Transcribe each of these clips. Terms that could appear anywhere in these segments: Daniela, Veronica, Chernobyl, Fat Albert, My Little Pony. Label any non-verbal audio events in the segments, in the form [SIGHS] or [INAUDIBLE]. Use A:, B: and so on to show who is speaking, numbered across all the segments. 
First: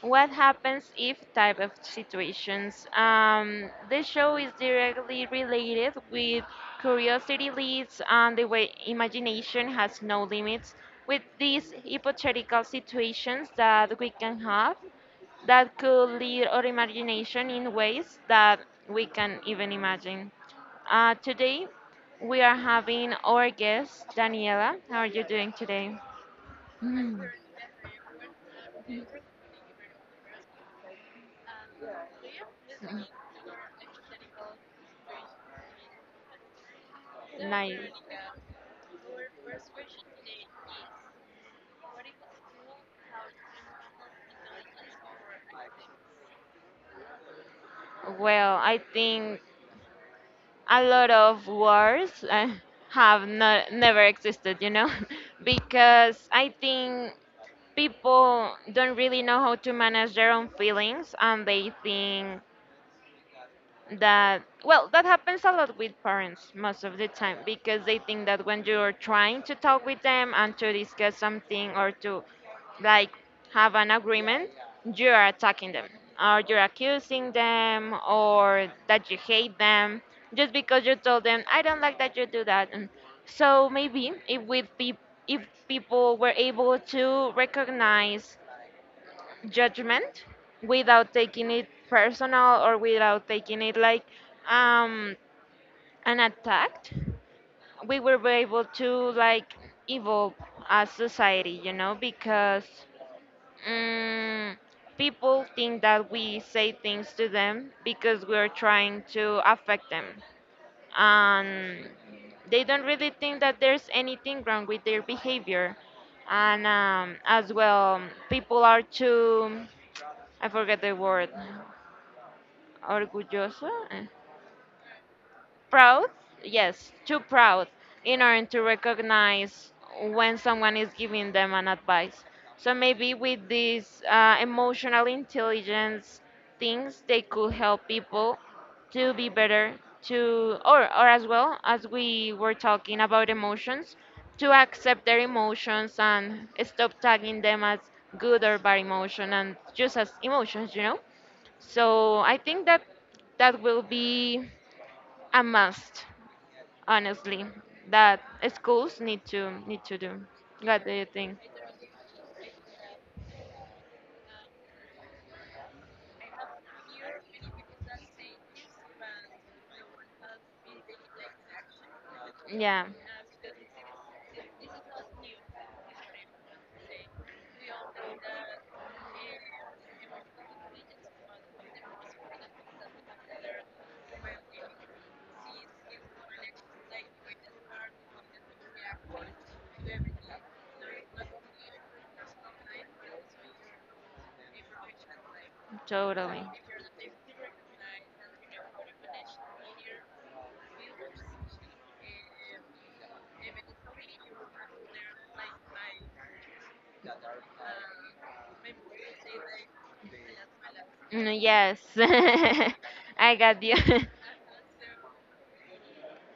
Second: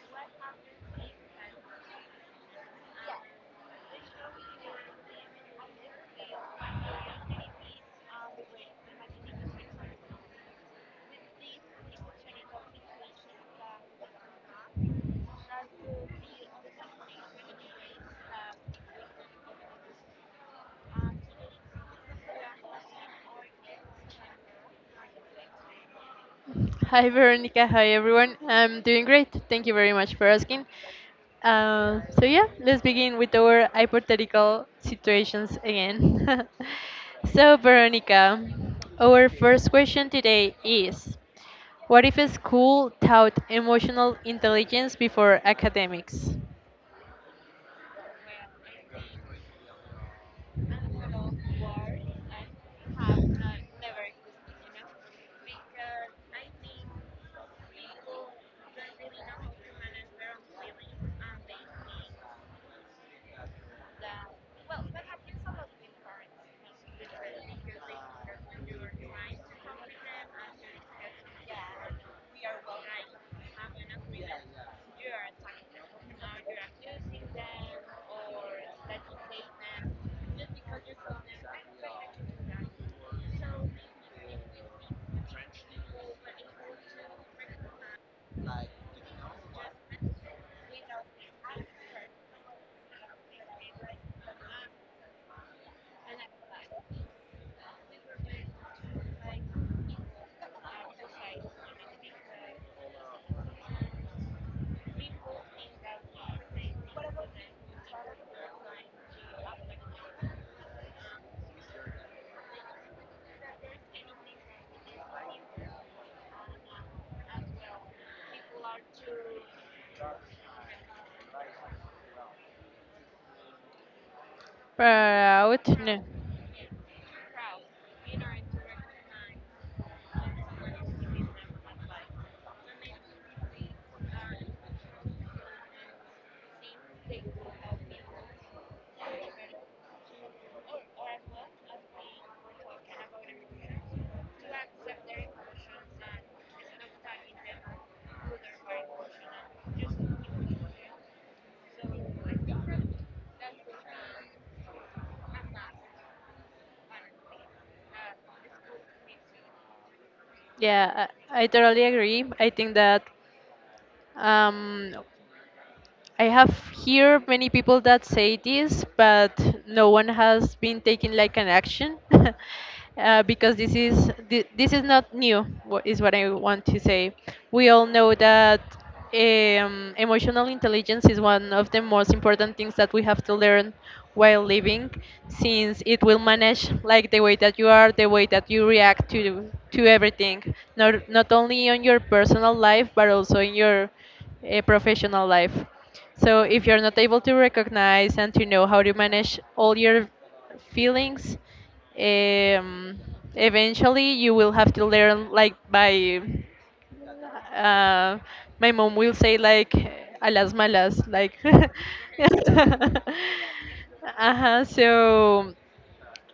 A: what happens if type of situations. This show is directly related with curiosity leads and the way imagination has no limits with these hypothetical situations that we can have that could lead our imagination in ways that we can even imagine. Today, we are having our guest, Daniela. How are you doing today?
B: Hi
A: Mm,
B: Veronica, hi everyone. I'm doing great. Thank you very much for asking. So yeah, let's begin with our hypothetical situations again. [LAUGHS] So
A: nice.
B: Veronica, our first question today is: What if a school taught emotional intelligence before academics?
A: Well, I think a lot of wars have not, never existed, you know, [LAUGHS] because I think people don't really know how to manage their own feelings, and they think that, well, that happens a lot with parents most of the time because they think that when you're trying to talk with them and to discuss something or to, like, have an agreement, you're attacking them or you're accusing them or that you hate them just because you told them I don't like that you do that. And so maybe if people were able to recognize judgment without taking it personal or without taking it like um, an attack, we were able to, like, evolve as society, you know, because mm people think that we say things to them because we're trying to affect them. And they don't really think that there's anything wrong with their behavior. And, as well, people are too, I forget the word, orgulloso, eh,
B: Proud?
A: proud,
B: No.
A: yes, too proud in order to recognize when someone is giving them an advice. So maybe with these emotional intelligence things, they could help people to be better to or as well as we were talking about emotions to accept their emotions and stop tagging them as good or bad emotion and just as emotions, you know. So I think that that will be a must, honestly, that schools need to do. What do you
B: Yeah,
A: think?
B: I totally agree. I think that um, I have hear many people that say this, but no one has been taking like an action.
A: Yeah.
B: [LAUGHS] Because this is this is not new. What is what I want to say. We all know that emotional intelligence is one of the most important things that we have to learn while living, since it will manage like the way that you are, the way that you react to everything, not only on your personal life but also in your professional life.
A: Totally.
B: So if you're not able to recognize and to know how to manage all your feelings, um, eventually you will have to learn like by uh, my mom will say like a las malas
A: Mm,
B: like
A: yes,
B: [LAUGHS]
A: [LAUGHS] I got you. [LAUGHS]
B: uh-huh, so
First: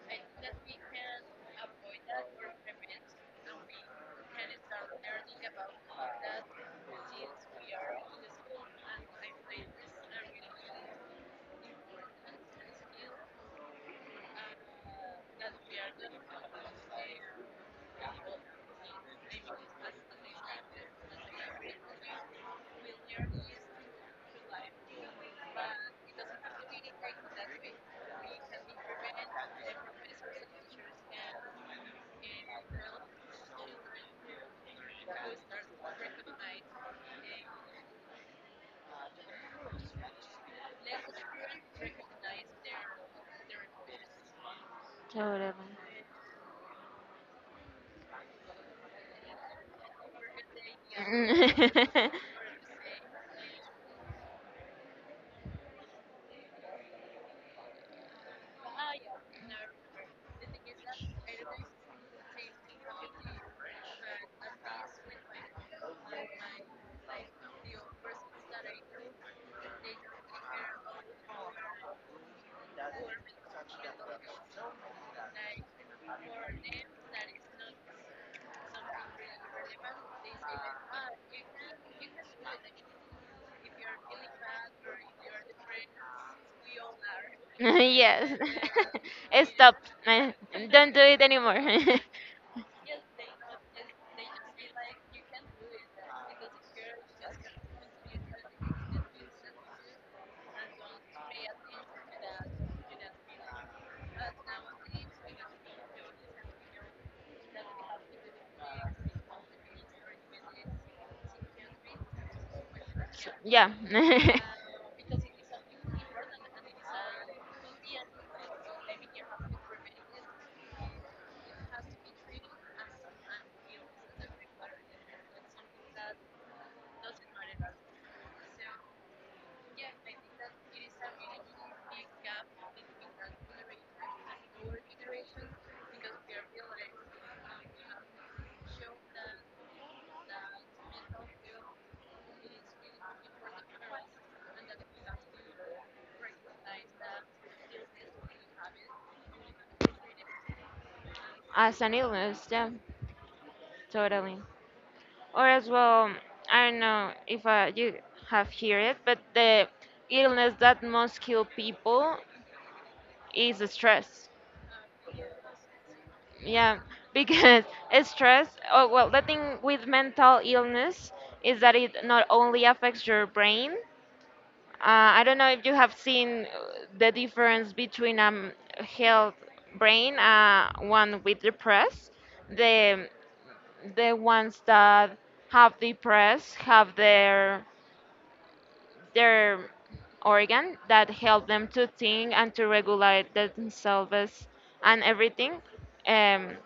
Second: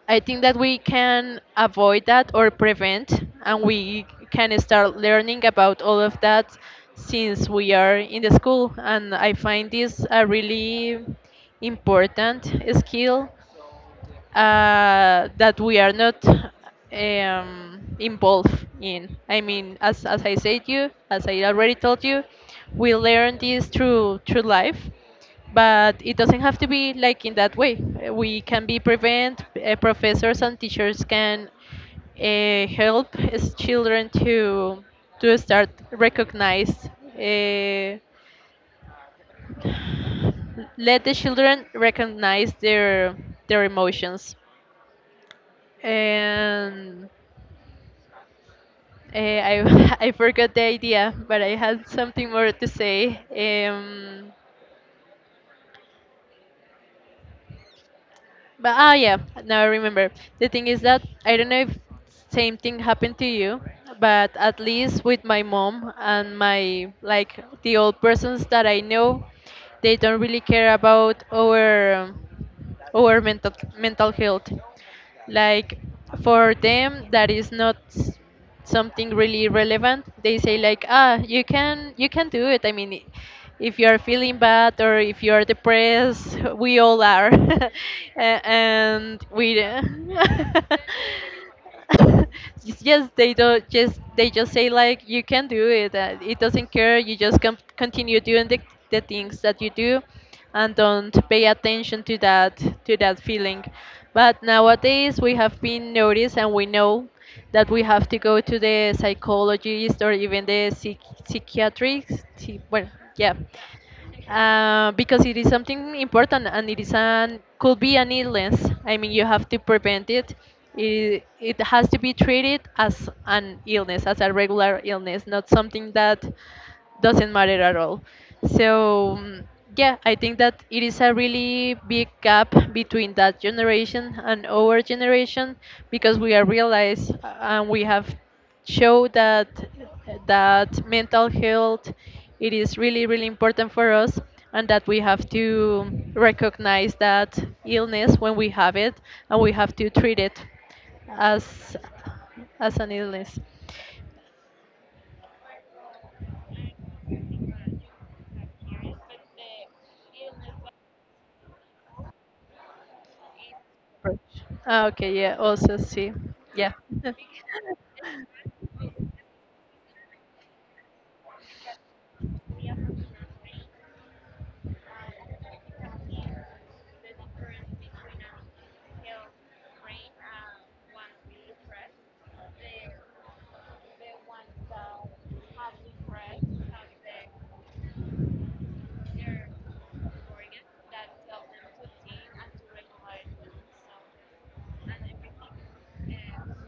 B: I think that we can avoid that or prevent, and we can start learning about all of that since we are in the school. And I find this a really important skill that we are not involved in. I mean, as I said you, as I already told you, we learn this through life, but it doesn't have to be like in that way. We can be prevent. Professors and teachers can help as children to start recognize. Uh, Let the children recognize their emotions
A: Totally.
B: and I [LAUGHS] I forgot the idea, but I had something more to say. Um, But ah yeah, now I remember. The thing is that I don't know if same thing happened to you, but at least with my mom and my like the old persons that I know, they don't really care about our mental mental health. Like for them that is not something really relevant. They say like ah you can do it. I mean if you are feeling bad or if you are depressed, we all are. [LAUGHS]
A: Mm. [LAUGHS] yes.
B: And
A: [LAUGHS]
B: we
A: Stop.
B: [LAUGHS]
A: Uh, Don't do it anymore.
B: yes, they don't just they just say like you can do it. It doesn't care. You just continue doing the things that you do, and don't pay attention to
A: [LAUGHS]
B: that feeling. But nowadays we have been noticed and we know that we have to go to the psychologist or even the psychiatrist. Psy- Well, yeah,
A: Yeah. [LAUGHS]
B: because it is something important and it is an could be an illness. I mean, you have to prevent it. It has to be treated as an illness, as a regular illness, not something that doesn't matter at all. So yeah, I think that it is a really big gap between that generation and our generation because we are realized and we have show that that mental health it is really really important for us and that we have to recognize that illness when we have it and we have to treat it as
A: As an illness, yeah,
B: as an illness.
A: totally. Or as well, I don't know if you have heard it, but the illness that most kill people is stress.
B: Ah, okay, yeah, also see. Yeah.
A: Yeah, because [LAUGHS] stress, oh, well, the thing with mental illness is that it not only affects your brain. I don't know if you have seen the difference between a health brain, one with depressed. The the ones that have depressed have their organ that help them to think and to regulate themselves and everything. Um,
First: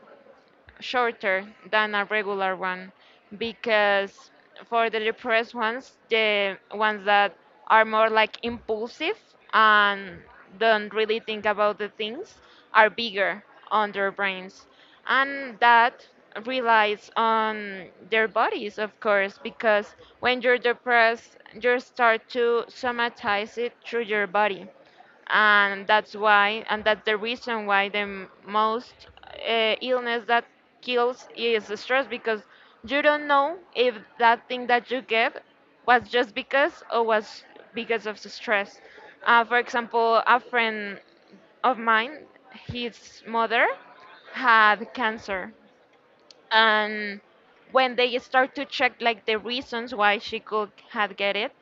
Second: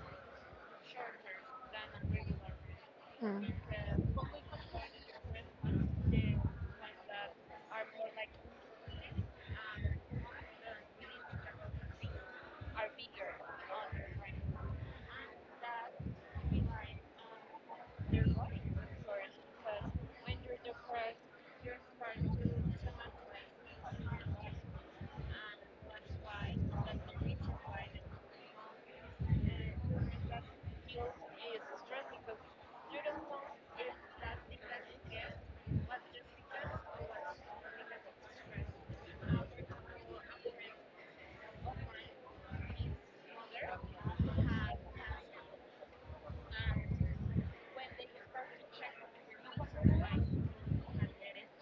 A: Shorter than a
B: [LAUGHS]
A: regular one because for the depressed ones, the ones that are more like impulsive and don't really think about the things are bigger on their brains. And that relies on their bodies, of course, because when you're depressed, you start to somatize it through your body. And that's why, and that's the reason why the most illness that kills is stress, because you don't know if that thing that you get was just because or was because of the stress. For example, a friend of mine, his mother had cancer. And when they start to check like the reasons why she could had get it,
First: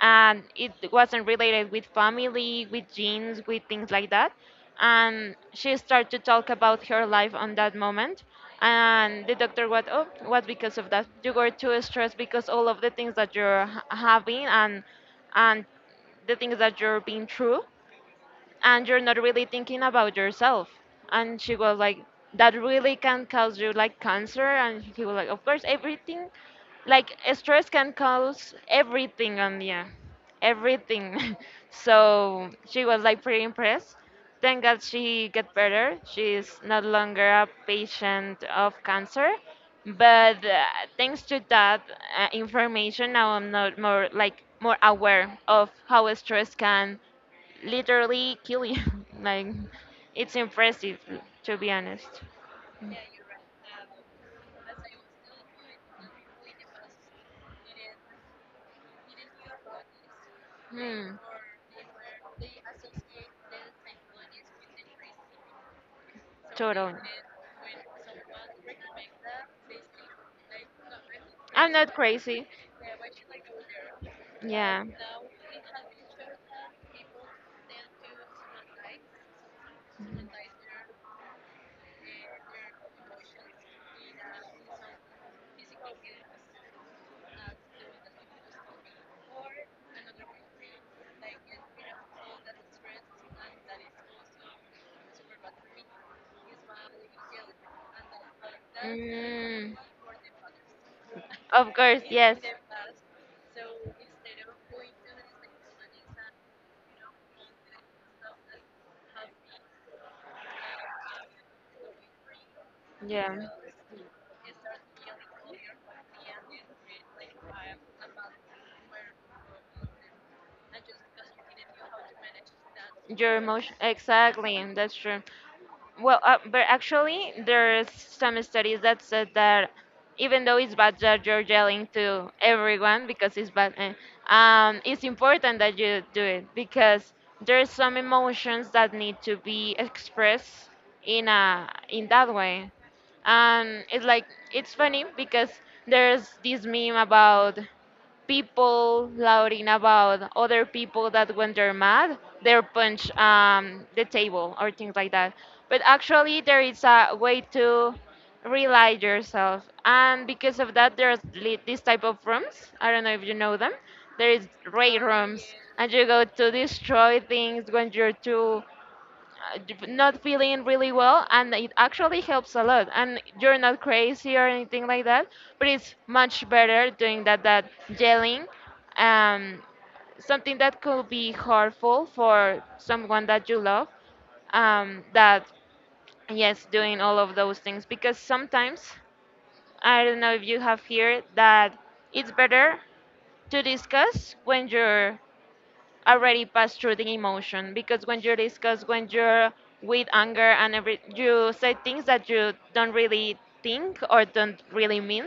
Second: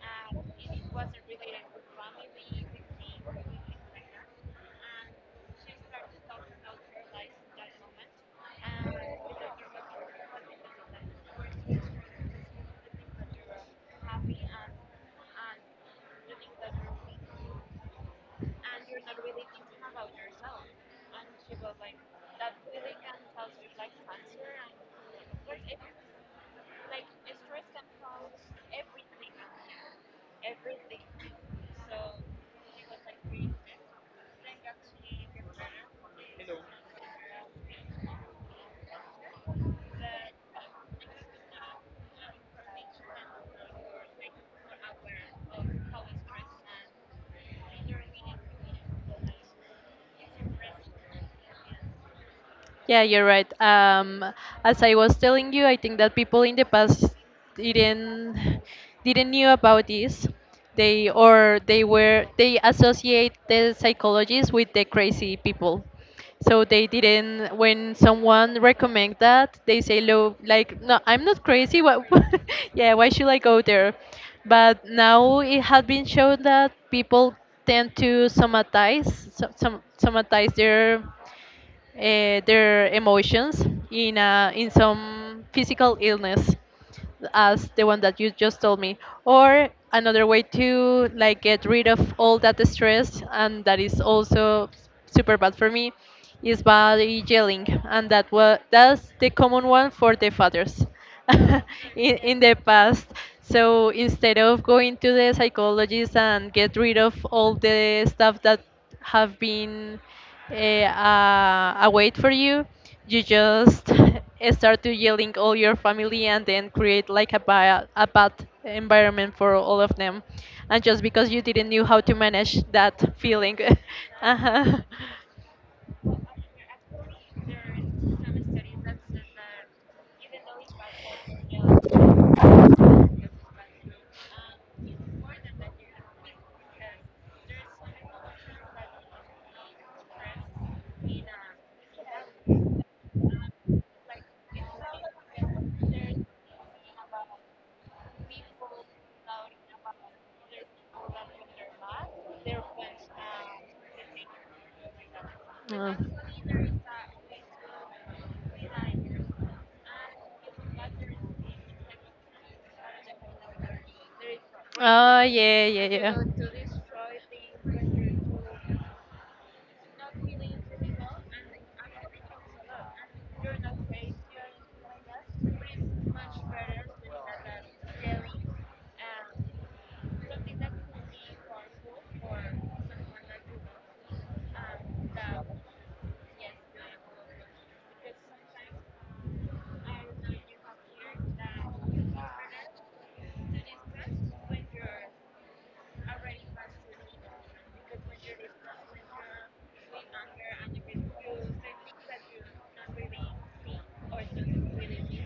A: and it wasn't related with family, with genes, with things like that, and she started to talk about her life on that moment, and the doctor was, oh, what, because of that you were too stressed because all of the things that you're having, and the things that you're being through, and you're not really thinking about yourself. And she was like, that really can cause you, like, cancer. And he was like, of course, everything, like stress can cause everything on the end, everything. [LAUGHS] So she was like pretty impressed. Thank God she get better. She's no longer a patient of cancer. But thanks to that information, now I'm not more like more aware of how stress can literally kill you. [LAUGHS] Like, it's impressive, to be honest.
B: Yeah, you're right. As I was telling you, I think that people in the past didn't didn't knew about this. They
A: Hmm,
B: or they were they associate the psychologists with the crazy people. So they
A: totally.
B: didn't when someone recommend that they say low like no I'm not
A: I'm
B: crazy
A: not
B: what.
A: crazy.
B: [LAUGHS] Yeah, why should I go there? But
A: Yeah.
B: now it has been shown that people tend to somatize some somatize uh, their emotions in, a, in some physical illness as the one that you just told me or another way to like get rid of all that stress and that is also super bad for me is by yelling and that's the common
A: Mm,
B: one for the fathers [LAUGHS]
A: of course, yes.
B: in the past. So instead of going to the psychologist and get rid of all the stuff that have been a weight for you you
A: Yeah.
B: just [LAUGHS] start to yelling all your family and then create like a bad environment for all of them and just because you didn't know how to manage that
A: Your
B: feeling.
A: emotion.
B: [LAUGHS]
A: Exactly.
B: Uh-huh.
A: That's true. Well, but actually, there's some studies that said that even though it's bad that you're yelling to everyone because it's bad, eh, it's important that you do it because there's some emotions that need to be expressed in a in that way. And it's like it's funny because there's this meme about people louding about other people that when they're mad they punch the table or things like that. But actually there is a way to realize yourself, and because of that there's this type of rooms, I don't know if you know them, there is raid
B: Oh
A: rooms.
B: yeah,
A: And you
B: yeah,
A: go to destroy things when you're too not feeling really well, and it actually helps a lot, and you're not crazy
B: yeah.
A: or anything like that. But it's much better doing that that yelling um, something that could be harmful for someone that you love, that, yes, doing all of those things. Because sometimes, I don't know if you have here that, it's better to discuss when you're already passed through the emotion, because when you're discussed, when you're with anger and every, you say things that you don't really think or don't really mean.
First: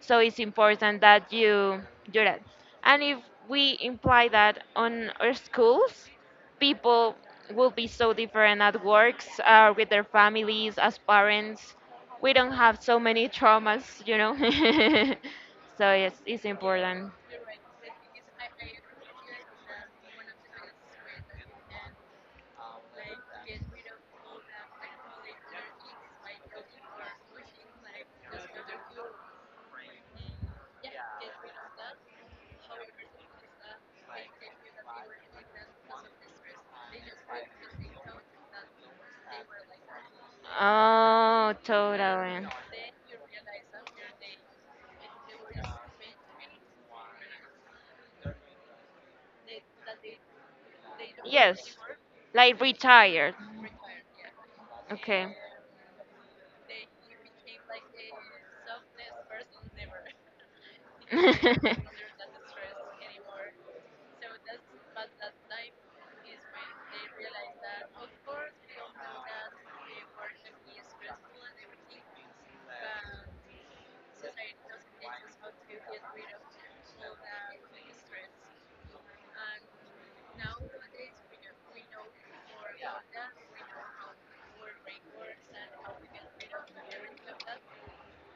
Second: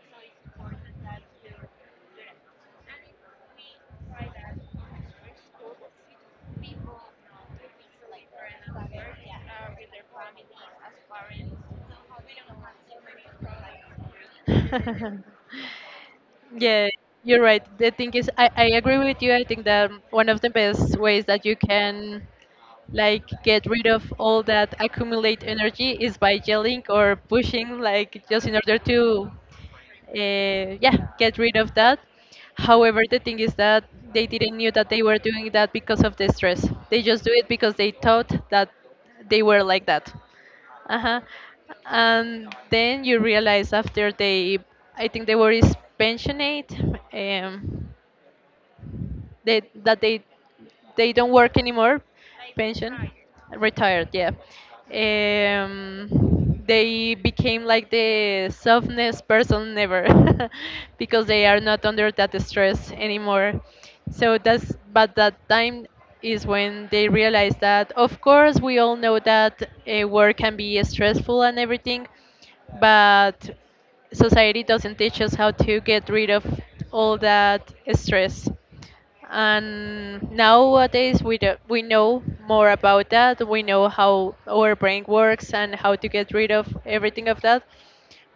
A: So it's important that you do that. And if we imply that on our schools, people will be so different at works, with their families, as parents. We don't have so many traumas, you know.
B: [LAUGHS]
A: [LAUGHS] So yes, it's
B: Yeah,
A: important.
B: you're right. The thing is, I agree with you. I think that one of the best ways that you can like get rid of all that accumulate energy is by yelling or pushing, like just in order to uh, yeah, get rid of that. However, the thing is that they didn't knew that they were doing that because of the stress. They just do it because they thought that they were like that. Uh-huh.
A: Oh, totally.
B: And then you realize after they, I think they were is pensionate. Um, they that they don't work
A: Yes,
B: anymore.
A: like
B: Pension
A: retired.
B: retired yeah.
A: Okay.
B: They became like the softness person never. [LAUGHS] Because they are not
A: [LAUGHS] [LAUGHS]
B: under that stress anymore, so that's but that time is when they realize that of course we all know that work can be stressful and everything, but society doesn't teach us how to get rid of all that stress. And nowadays, we do, we know more about that. We know how our brain works and how to get rid of everything of that.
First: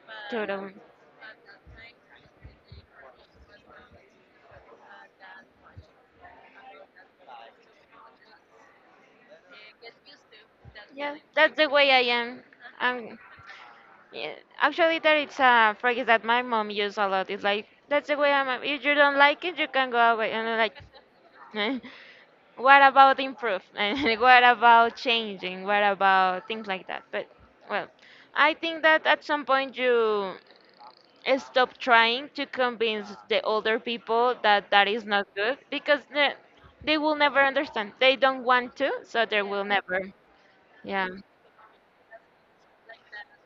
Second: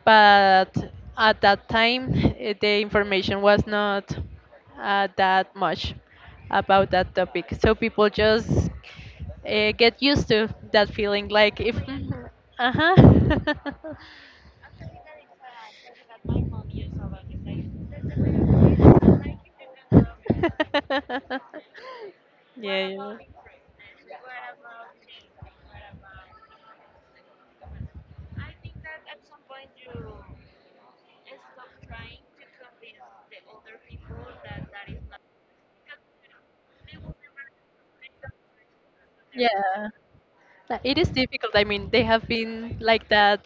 B: But
A: Totally.
B: at that time, eh, the information was not that much about that topic. So people just get used to that
A: Yeah,
B: feeling,
A: that's
B: like
A: the
B: if,
A: way I am.
B: uh
A: I'm
B: huh.
A: yeah, Actually, there it's a phrase that my mom used a lot. It's like, that's the way I'm. If you don't like it, you can go away. And I'm like,
B: [LAUGHS]
A: [LAUGHS] "Eh,
B: [LAUGHS]
A: what
B: Yeah, yeah.
A: about improve? [LAUGHS] And what about changing? What about things like that?" But, well, I think that at some point you stop trying to convince the older people that that is not good, because they will never understand. They don't want to, so they will
B: Yeah.
A: never.
B: Like, it
A: Yeah.
B: is difficult. I mean, they have been like that.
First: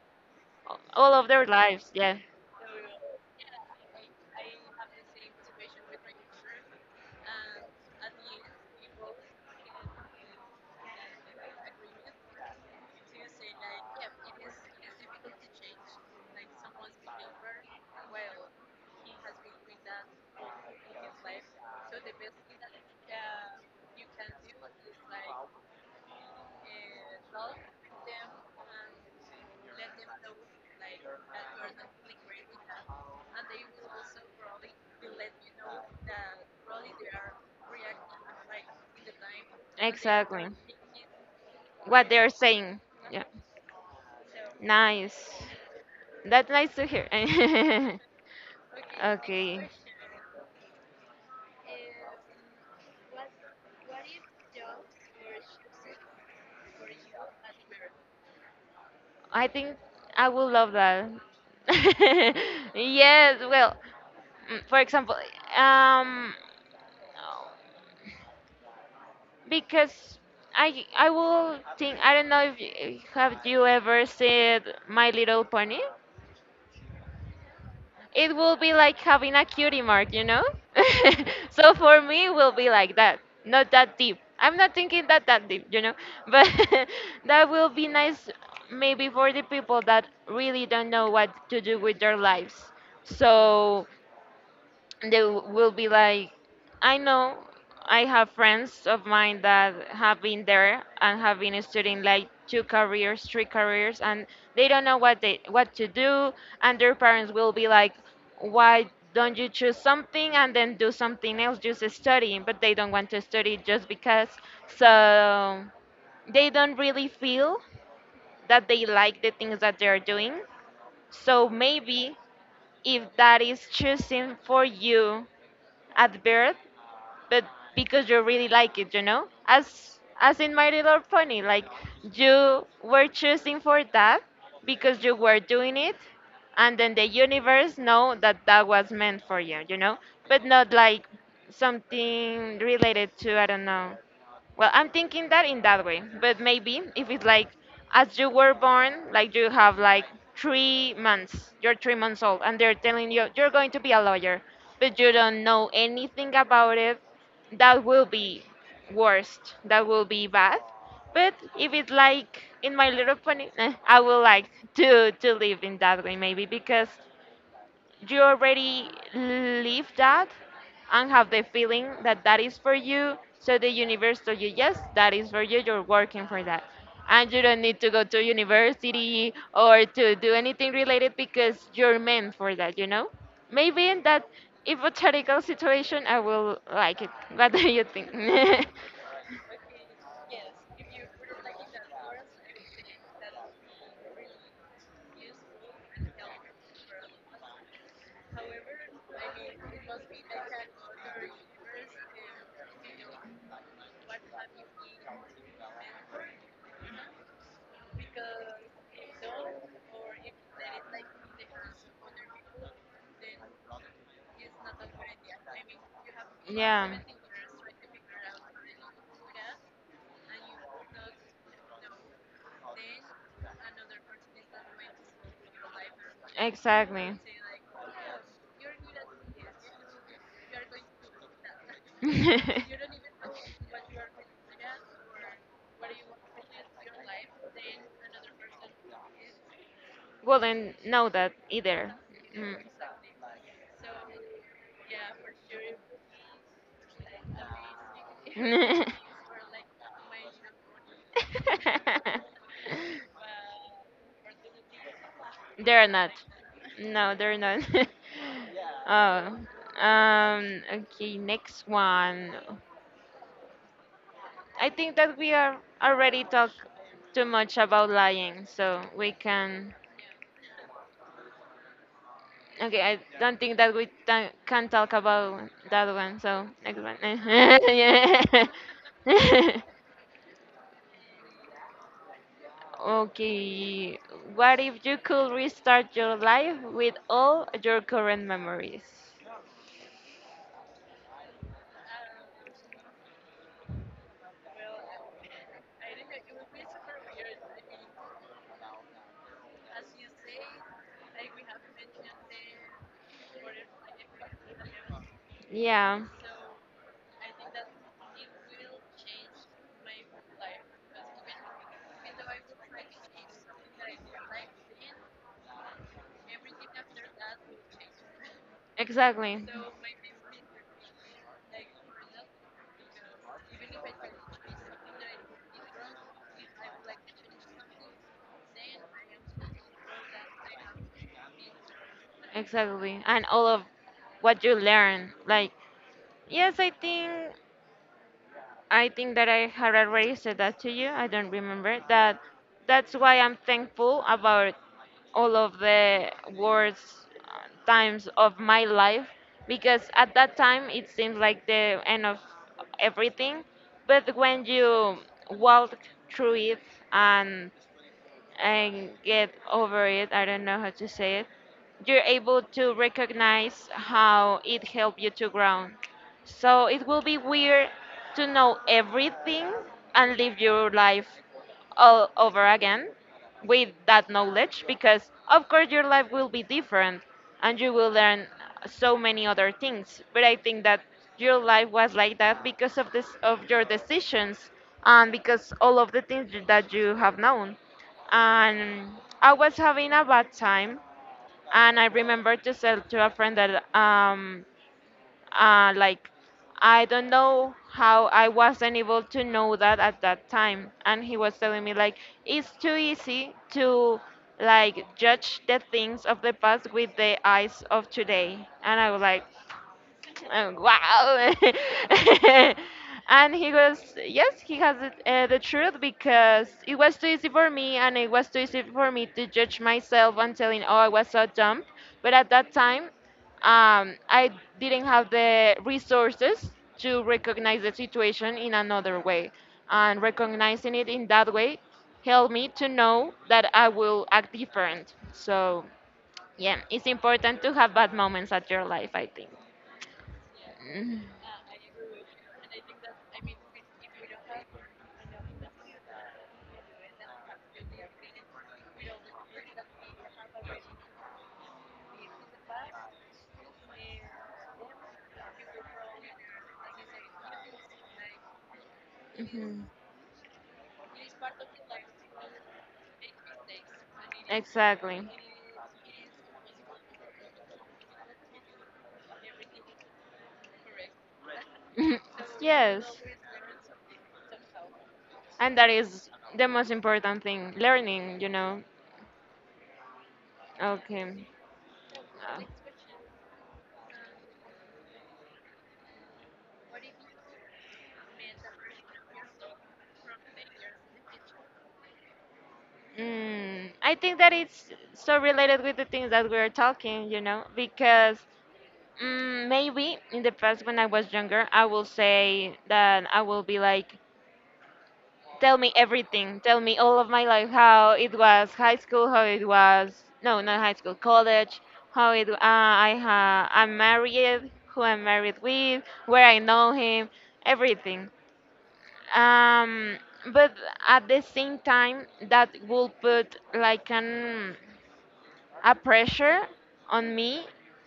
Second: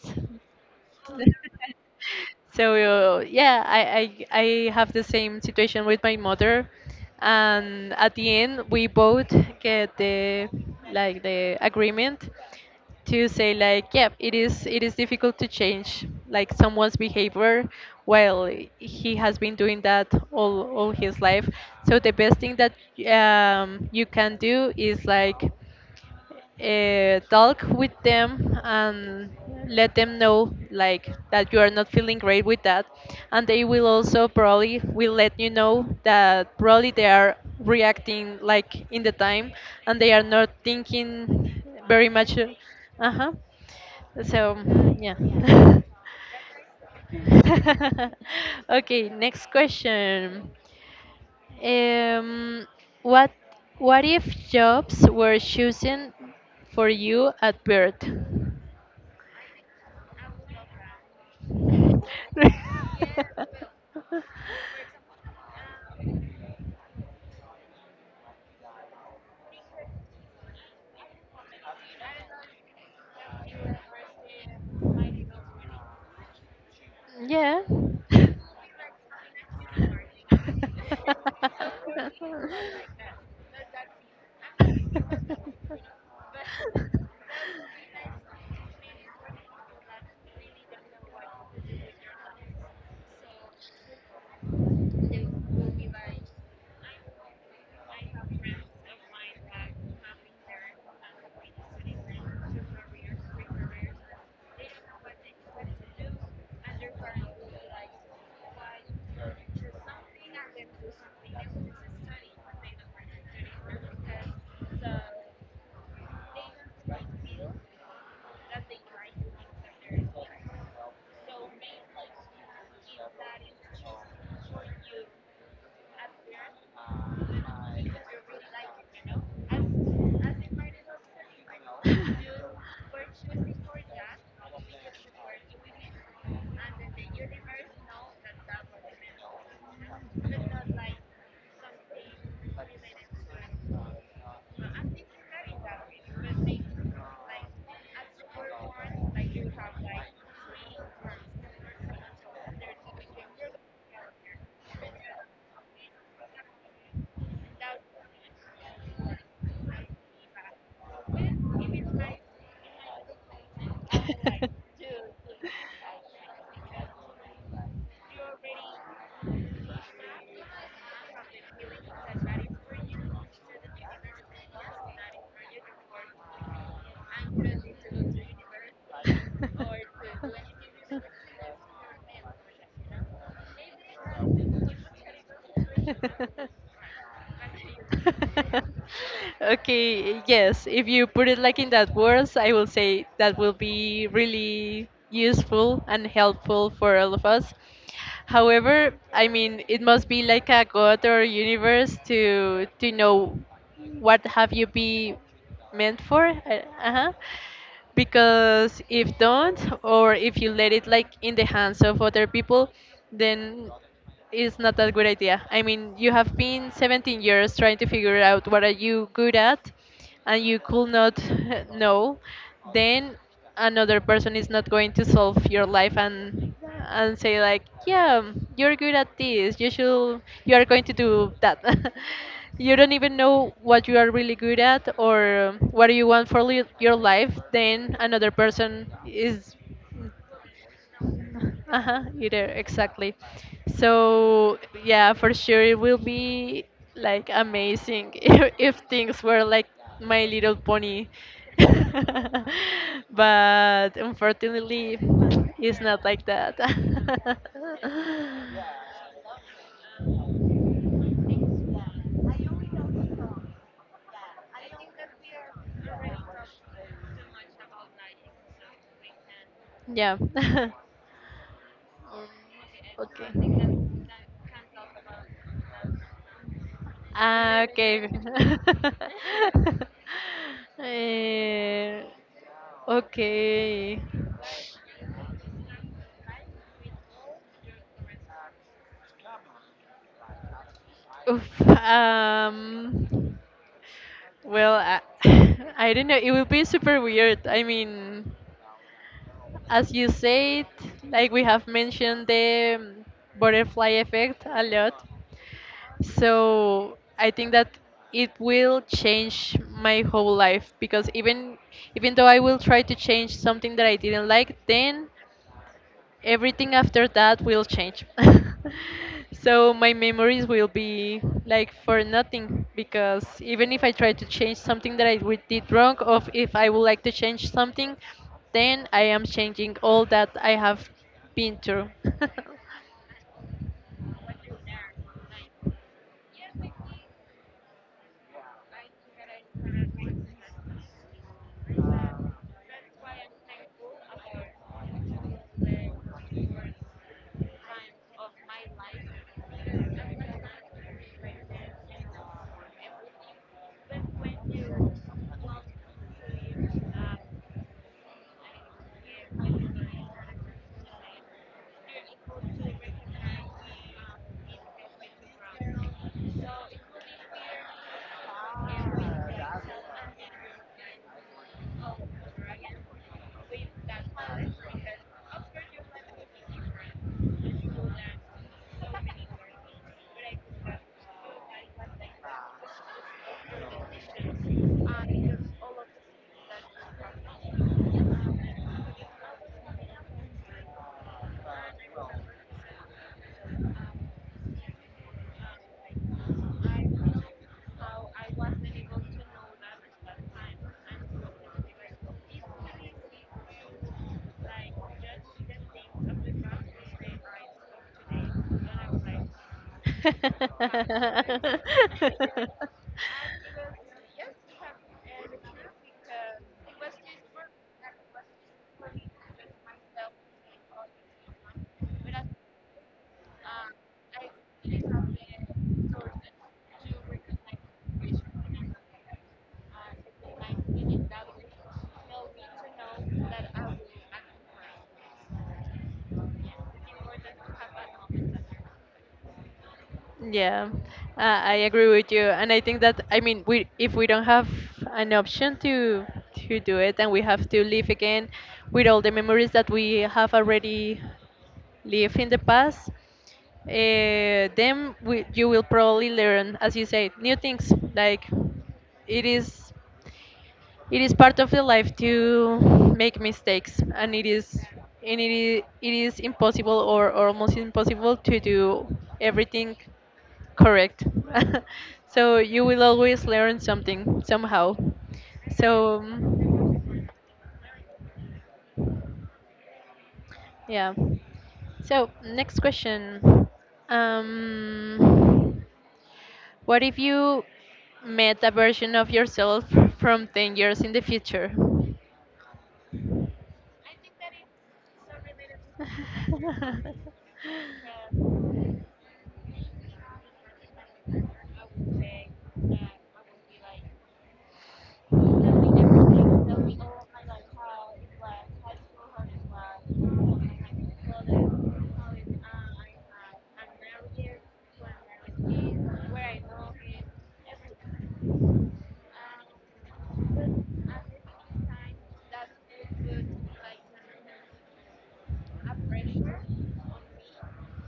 A: All of their lives. Yeah,
B: So, yeah, I have the same situation with my mother. And at the end, we both get the like the agreement to say like yeah it is difficult to change like someone's behavior while he has been doing that all his life. So the best thing that you can do is like talk with them and let them know like that you are not feeling great with that, and they will also probably will let you know that probably they are reacting like in the time and they are
A: exactly.
B: not thinking
A: What
B: very
A: they're
B: much,
A: saying. Yeah.
B: huh, so yeah.
A: Nice.
B: Yeah.
A: That's nice to hear. [LAUGHS]
B: [LAUGHS] [LAUGHS] Okay, next
A: Okay.
B: question. um, what what if jobs were chosen for you at birth?
A: I think I would love that. [LAUGHS] Yes, well,
B: [LAUGHS]
A: mm, for example, um, because I will think, I don't know if you, have you ever seen My Little Pony?
B: Yeah.
A: It will be like having a cutie mark, you know? [LAUGHS] So for me, it will be like that, not that deep. I'm not thinking that that deep, you know? But [LAUGHS] that will be nice, maybe for the people that really don't know what to do with their lives. So they will be like, I know, I have friends of mine that have been there and have been studying like two careers, three careers, and they don't know what they what to do. And their parents will be like, why don't you choose something and then do something else, just studying? But they don't want to study just because, so they don't really feel that they like the things that they're doing. So maybe if that is choosing for you at birth, but because you really like it, you know? As in My Little Pony, like you were choosing for that because you were doing it, and then the universe know that that was meant for you, you know? But not like something related to,
B: [LAUGHS]
A: I don't know, well, I'm thinking that in that way, but maybe if it's like as you were born, like you have like 3 months, you're 3 months old, and they're telling you you're going to be a lawyer, but you don't know anything about it, that will be worst, that will be bad. But if it's like in My Little Pony, [LAUGHS] eh, I would like to live in that way maybe because you already live that and have the feeling that that is for you. So the universe told you, yes, that is for you. You're working for that. And you don't need to go to university or to do anything related because you're meant for that, you know? Maybe in that hypothetical situation, I will like it. [LAUGHS] What do you think?
B: [LAUGHS] Okay, yes, if you put it like in that words, I will say that will be really useful and helpful for all of us. However, I mean, it must be like a god or universe to know what have you be meant for. Uh huh. Because if don't or if you let it like in the hands of other people, then it's not a good idea. I mean, you have
A: [LAUGHS]
B: been
A: Yeah.
B: 17 years trying to figure out what are you good at, and you could not [LAUGHS] know, then another person is not going to solve your life
A: Exactly.
B: and say like, yeah, you're good at this. You should. You are going to do that. [LAUGHS]
A: [LAUGHS]
B: You don't even know what you are really good at or what you want for your
A: Wouldn't
B: life. Then another person is
A: know that either.
B: uh-huh, either exactly. So yeah, for sure it will be
A: Mm.
B: like amazing [LAUGHS] if things were like My Little Pony.
A: [LAUGHS]
B: [LAUGHS]
A: [LAUGHS]
B: But unfortunately, it's
A: They're
B: not
A: not.
B: like that.
A: No, they're
B: [LAUGHS]
A: not. [LAUGHS] Oh. Okay, next one. I think that we are already talk too much about lying, so we can.
B: Yeah.
A: Okay, I
B: [LAUGHS] Okay.
A: don't think that we can talk about that one. So next one. [LAUGHS]
B: Ah, okay.
A: Yeah. [LAUGHS]
B: [LAUGHS] Eh,
A: Okay,
B: okay.
A: what if you could restart your life with all your current memories?
B: Oof. Well, I, [LAUGHS] I don't know. It would be super weird. I mean, as you said, like we have mentioned the butterfly effect a lot.
A: Yeah,
B: So I think that it will change my whole life because even though I will try to change something that I didn't like, then everything after that will change. [LAUGHS]
A: exactly.
B: So my memories will be like for nothing because even if I try to change something that I did wrong, or if I would like to change something, then I am changing all that I have been through.
A: Exactly. And all of what you learn. Like, yes, I think that I had already said that to you. I don't remember that. That's why I'm thankful about all of the worst times of my life because at that time it seemed like the end of everything. But when you walk through it and and get over it. I don't know how to say it. You're able to recognize how it helped you to ground. So it will be weird to know everything and live your life all over again with that knowledge because of course your life will be different and you will learn so many other things, but I think that your life was like that because of this, of your decisions, and because all of the things that you have known. And I was having a bad time. And I remember to tell to a friend that uh like I don't know how I wasn't able to know that at that time. And he was telling me like it's too easy to like judge the things of the past with the eyes of today. And I was like wow. [LAUGHS] And he goes, yes, he has it, the truth, because it was too easy for me, and it was too easy for me to judge myself and telling, oh, I was so dumb. But at
B: [LAUGHS]
A: that time, I didn't have the resources to recognize the situation in another way. And recognizing it in that way helped me to know that I will act different. So, yeah, it's important to have bad moments at your life, I
B: Yeah,
A: think. [LAUGHS]
B: I agree with you, and I think that I mean, we if we don't have an option to do it, and we have to live again with all the memories that we have already lived in the past, then we, you will probably learn, as you say, new things. Like it
A: Mhm.
B: is it is part of the life to make mistakes
A: Exactly. [LAUGHS]
B: and it is impossible or almost impossible to do everything correct. [LAUGHS]
A: Mhm.
B: So you will
A: Yes.
B: always learn something somehow.
A: And that
B: So
A: is the most important thing, learning, you know.
B: yeah,
A: Okay.
B: so
A: Uh,
B: next question. um what if you met a version of yourself from 10 years in the future?
A: mm, I think that it's so related with the things that we're talking, you know, because mm, maybe in the past when I was younger, I will say that I will be like, tell me everything. Tell me all of my life, how it was high school, how it was, no, not high school, college, how it I'm married, who I'm married with, where I know him, everything. Um, but at the same time, that will put like an a pressure on me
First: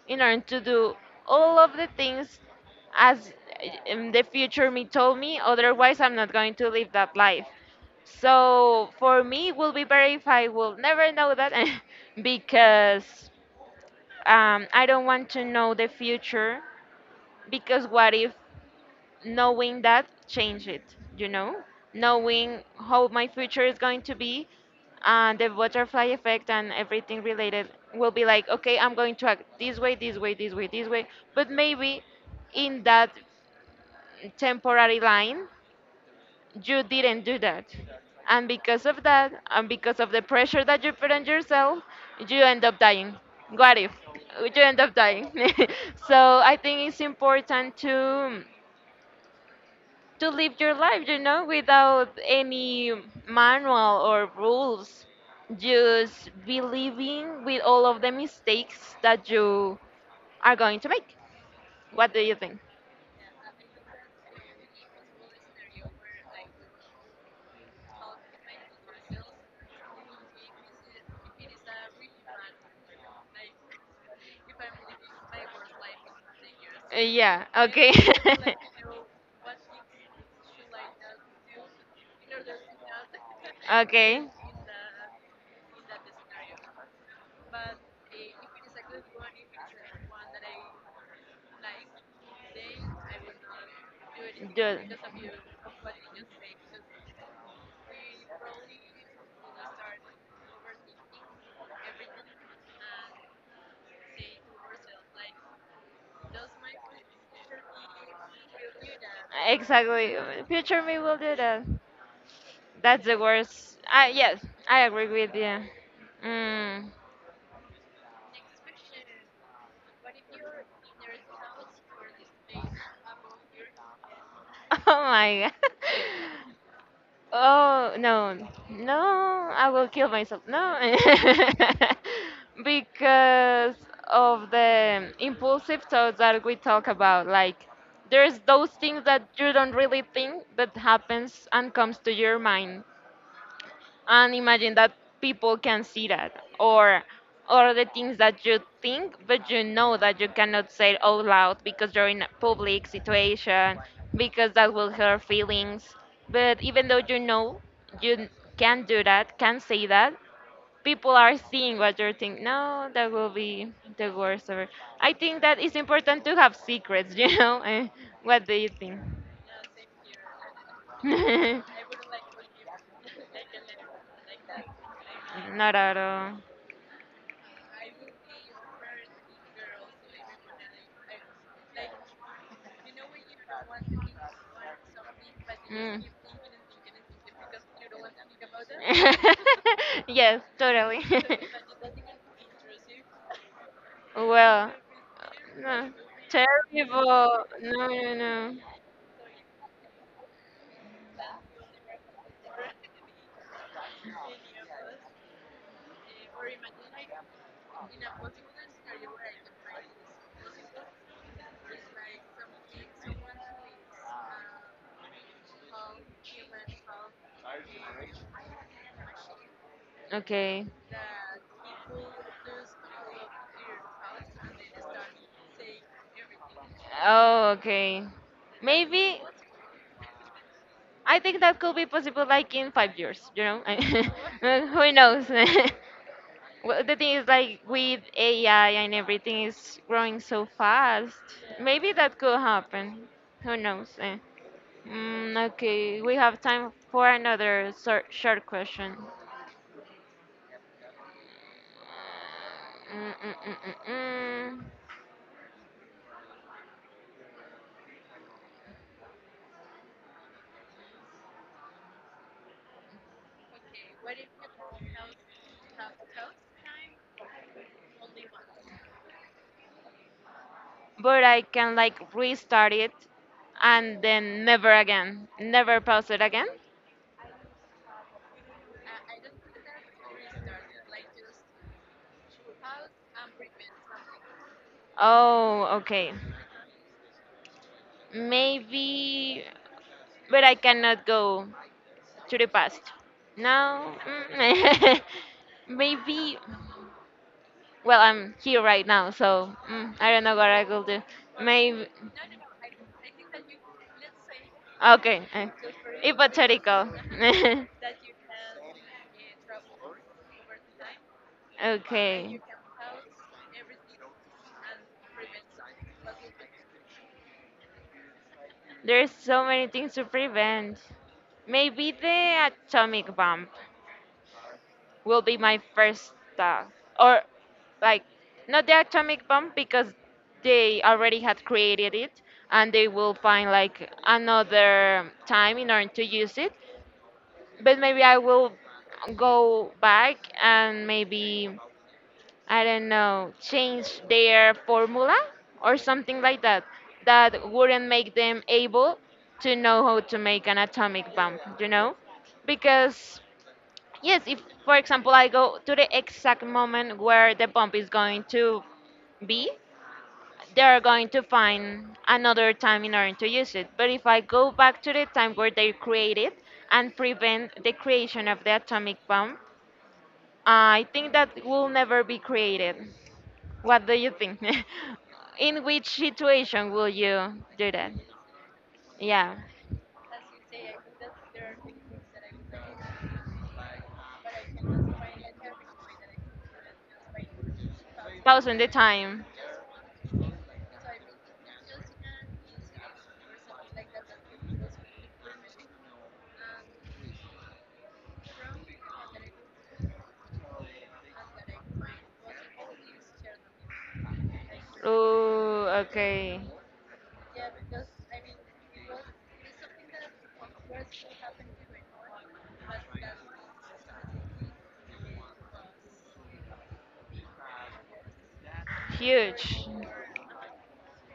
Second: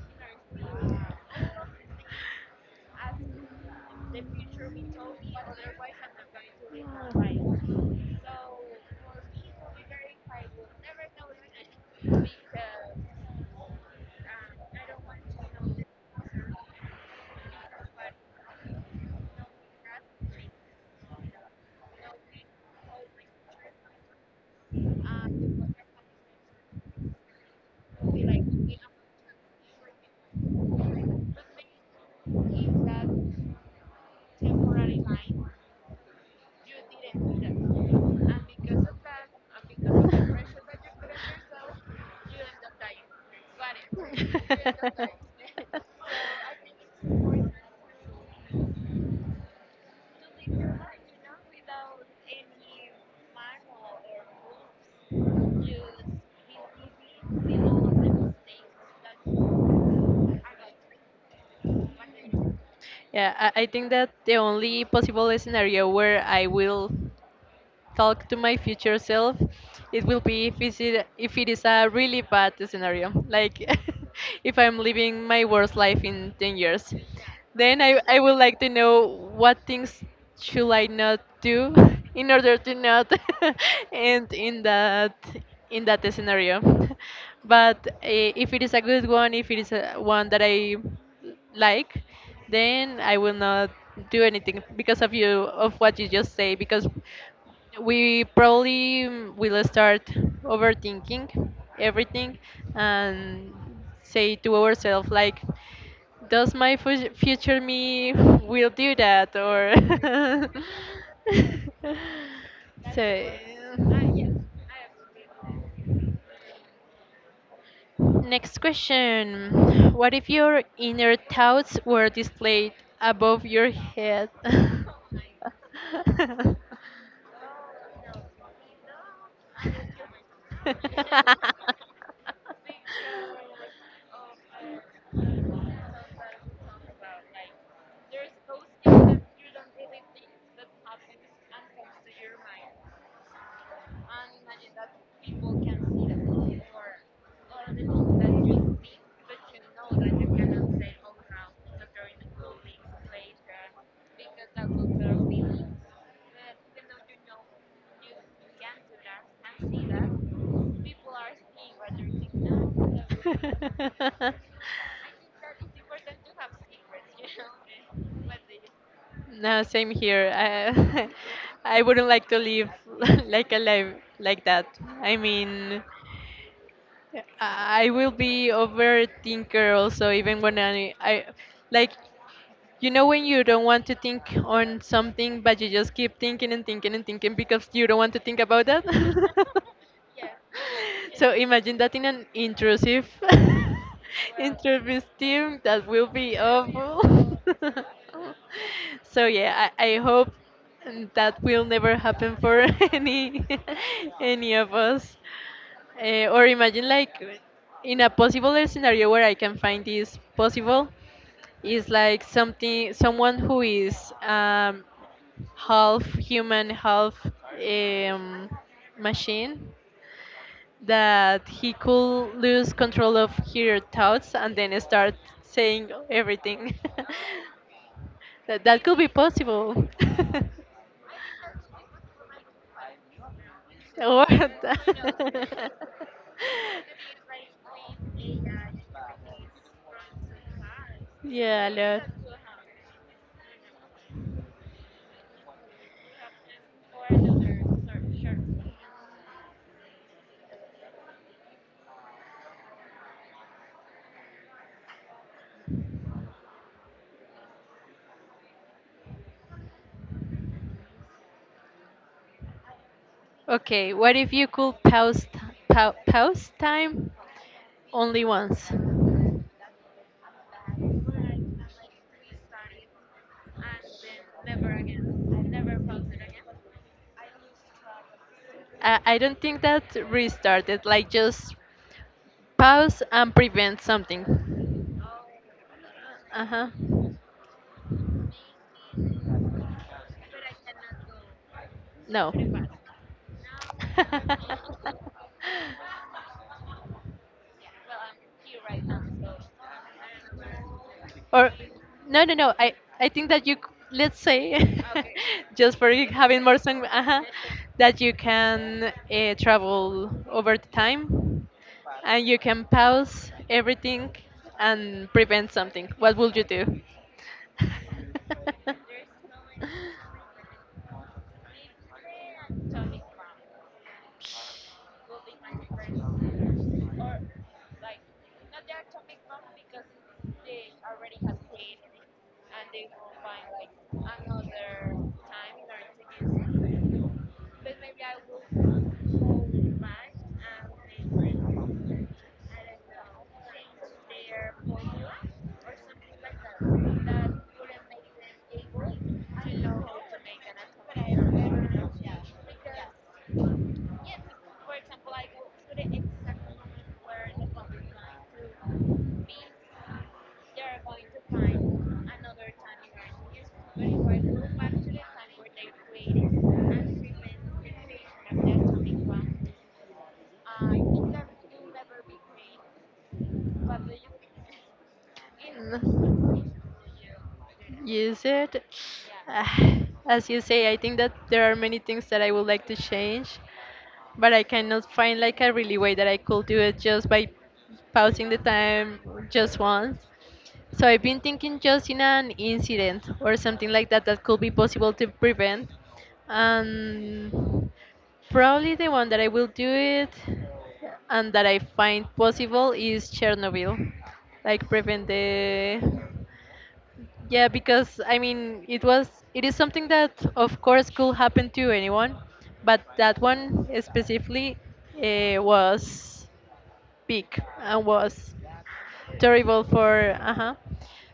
A: in order to do all of the things as in the future me told me, otherwise I'm not going to live that life. So for me it will be better if I will never know that. [LAUGHS] Because I don't want to know the future, because what if knowing that change it, you know, knowing how my future is going to be, and the butterfly effect and everything related, will be like,
B: [LAUGHS]
A: okay, I'm going to act this way, this way, this way, this way. But maybe in that temporary line you didn't do that, and because of that and because of the pressure that you put on yourself, you end up dying. What if you end up dying? [LAUGHS] So I think it's important to live your life, you know, without any manual or rules. Just be living with all of the mistakes that you are going to make. What do you think?
B: Yeah, I think that the only possible scenario where I will talk to my future self, it will be if it's it, if it is a really bad scenario, like [LAUGHS] if I'm living my worst life in 10 years.
A: Yeah,
B: Then
A: okay.
B: I would like to know what things should I not do [LAUGHS] in
A: [LAUGHS]
B: order to not [LAUGHS]
A: Okay.
B: end in that scenario. [LAUGHS] But if it is a good one, if it is a one that I like, then I will not do anything because of you of what you just say because we probably will start overthinking everything and say to ourselves like does my future me will do that or
A: Exactly. Future me will do that.
B: [LAUGHS]
A: That's the
B: so
A: worst. I, yes, I agree with you. Mm.
B: next question. What if your inner thoughts were displayed above your head?
A: [LAUGHS] Oh my god. [LAUGHS]
B: [LAUGHS]
A: Oh no, no! I will kill myself. No, [LAUGHS] because of the impulsive thoughts that we talk about. Like there's those things that you don't really think that happens and comes to your mind, and imagine that people can see that, or or the things that you think but you know that you cannot say it out loud because you're in a public situation, because that will hurt feelings. But even though you know you can do that, can say that, people are seeing
B: [LAUGHS]
A: what you're thinking, no, that will be the worst ever. I think that it's important to have secrets. [LAUGHS] You know. Eh, what do you think?
B: No, same here. I, [LAUGHS] I
A: [LAUGHS]
B: wouldn't like to live [LAUGHS] like a life like that. I
A: Not
B: mean,
A: at all.
B: I will be overthinker also, even when I like. You know when you don't want to think on something, but you just
A: Mm.
B: keep thinking and thinking and thinking because you don't want to think about that? [LAUGHS]
A: [LAUGHS] Yes, totally.
B: So imagine
A: [LAUGHS]
B: that in an intrusive, [LAUGHS]
A: Well,
B: intrusive team, that
A: no,
B: will be awful.
A: terrible. No,
B: [LAUGHS]
A: no, no.
B: So yeah, I hope that will never happen for [LAUGHS] any any of us. Or imagine like in a possible scenario where I can find this possible is like something someone who is half human, half um, machine
A: Okay.
B: that he could lose control of her thoughts and then start saying everything.
A: Oh, okay.
B: [LAUGHS] That that could be
A: Maybe.
B: possible.
A: I think that could be possible, like in 5 years. You know,
B: [LAUGHS]
A: [LAUGHS] who
B: What? [LAUGHS]
A: knows? [LAUGHS] Well, the thing is, like, with AI and everything is growing so fast.
B: Yeah, a
A: Maybe
B: lot.
A: that could happen. Who knows? Eh. Mm, okay, we have time for another short question. Mm, mm, mm, mm, mm.
B: Okay, what if you could pause pause time only once?
A: But I can like restart it and then never again. Never pause it again?
B: I don't think that restarted. Like just pause and prevent something.
A: Oh, okay.
B: Uh huh.
A: Maybe, but I cannot go
B: No.
A: to the past. Now, mm, [LAUGHS]
B: [LAUGHS]
A: maybe. Well, I'm here right now, so mm, I don't know what I will do.
B: Or
A: Maybe.
B: no, no, no. I think that you let's say
A: Okay. Uh,
B: [LAUGHS] just for you having more song,
A: hypothetical. [LAUGHS]
B: that you can travel over the time and you
A: Okay.
B: can pause everything and prevent something. What would you do?
A: There's so many things to prevent. Maybe the atomic bomb will be my first, uh, or like not the atomic bomb, because they already had created
B: [LAUGHS]
A: it and they will find like another time in order to use it. But maybe I will go back and maybe, I don't know, change their formula or something like that, that wouldn't make them able to know how to make an atomic bomb, you know? Because yes, if for example I go to the exact moment where the bump is going to be, they are going to find another time in order to use it. But if I go back to the time where they created and prevent the creation of the atomic bomb, I think that will never be created. What do you think? [LAUGHS] In which situation will you do that?
B: Use it. [SIGHS]
A: Yeah,
B: Ah, as you say, I think that there are many things that I would like to change, but I cannot find like a really way that I could do it just by pausing the
A: pausing the
B: time
A: time.
B: just once. So I've been thinking just in an incident or something like that that could be possible to prevent. And probably the one that I will do it and that I find possible is Chernobyl. Like prevent
A: Ooh,
B: the
A: okay,
B: yeah, because I mean, it was it is something that of course could happen to anyone, but that one specifically was big and was terrible
A: huge.
B: for uh-huh.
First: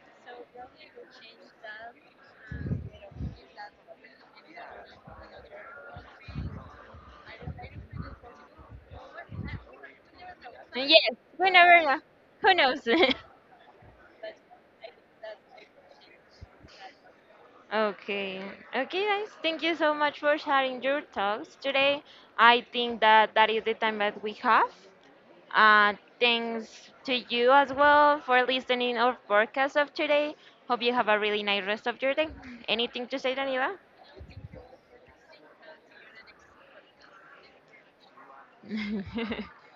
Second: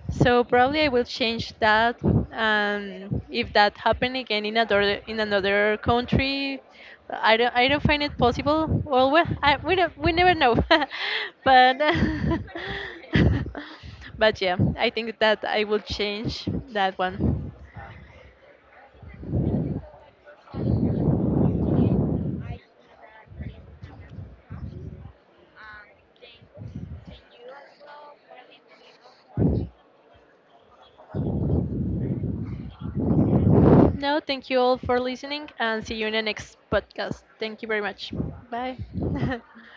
B: So probably I will change that, and if that happen again in another country, I don't I don't find it possible well, well I, we don't, we never know. [LAUGHS]
A: Yes, we
B: But
A: never know. Who knows? [LAUGHS]
B: [LAUGHS] but yeah I think that I will change that one.
A: Okay. Okay, guys. Thank you so much for sharing your thoughts today. I think that that is the time that we have. Uh, thanks to you as well for listening our podcast of today. Hope you have a really nice rest of your day. Anything to say, Daniela?
B: No, thank you all for listening and see you in the next podcast. Thank you very much. Bye. [LAUGHS]
A: [LAUGHS]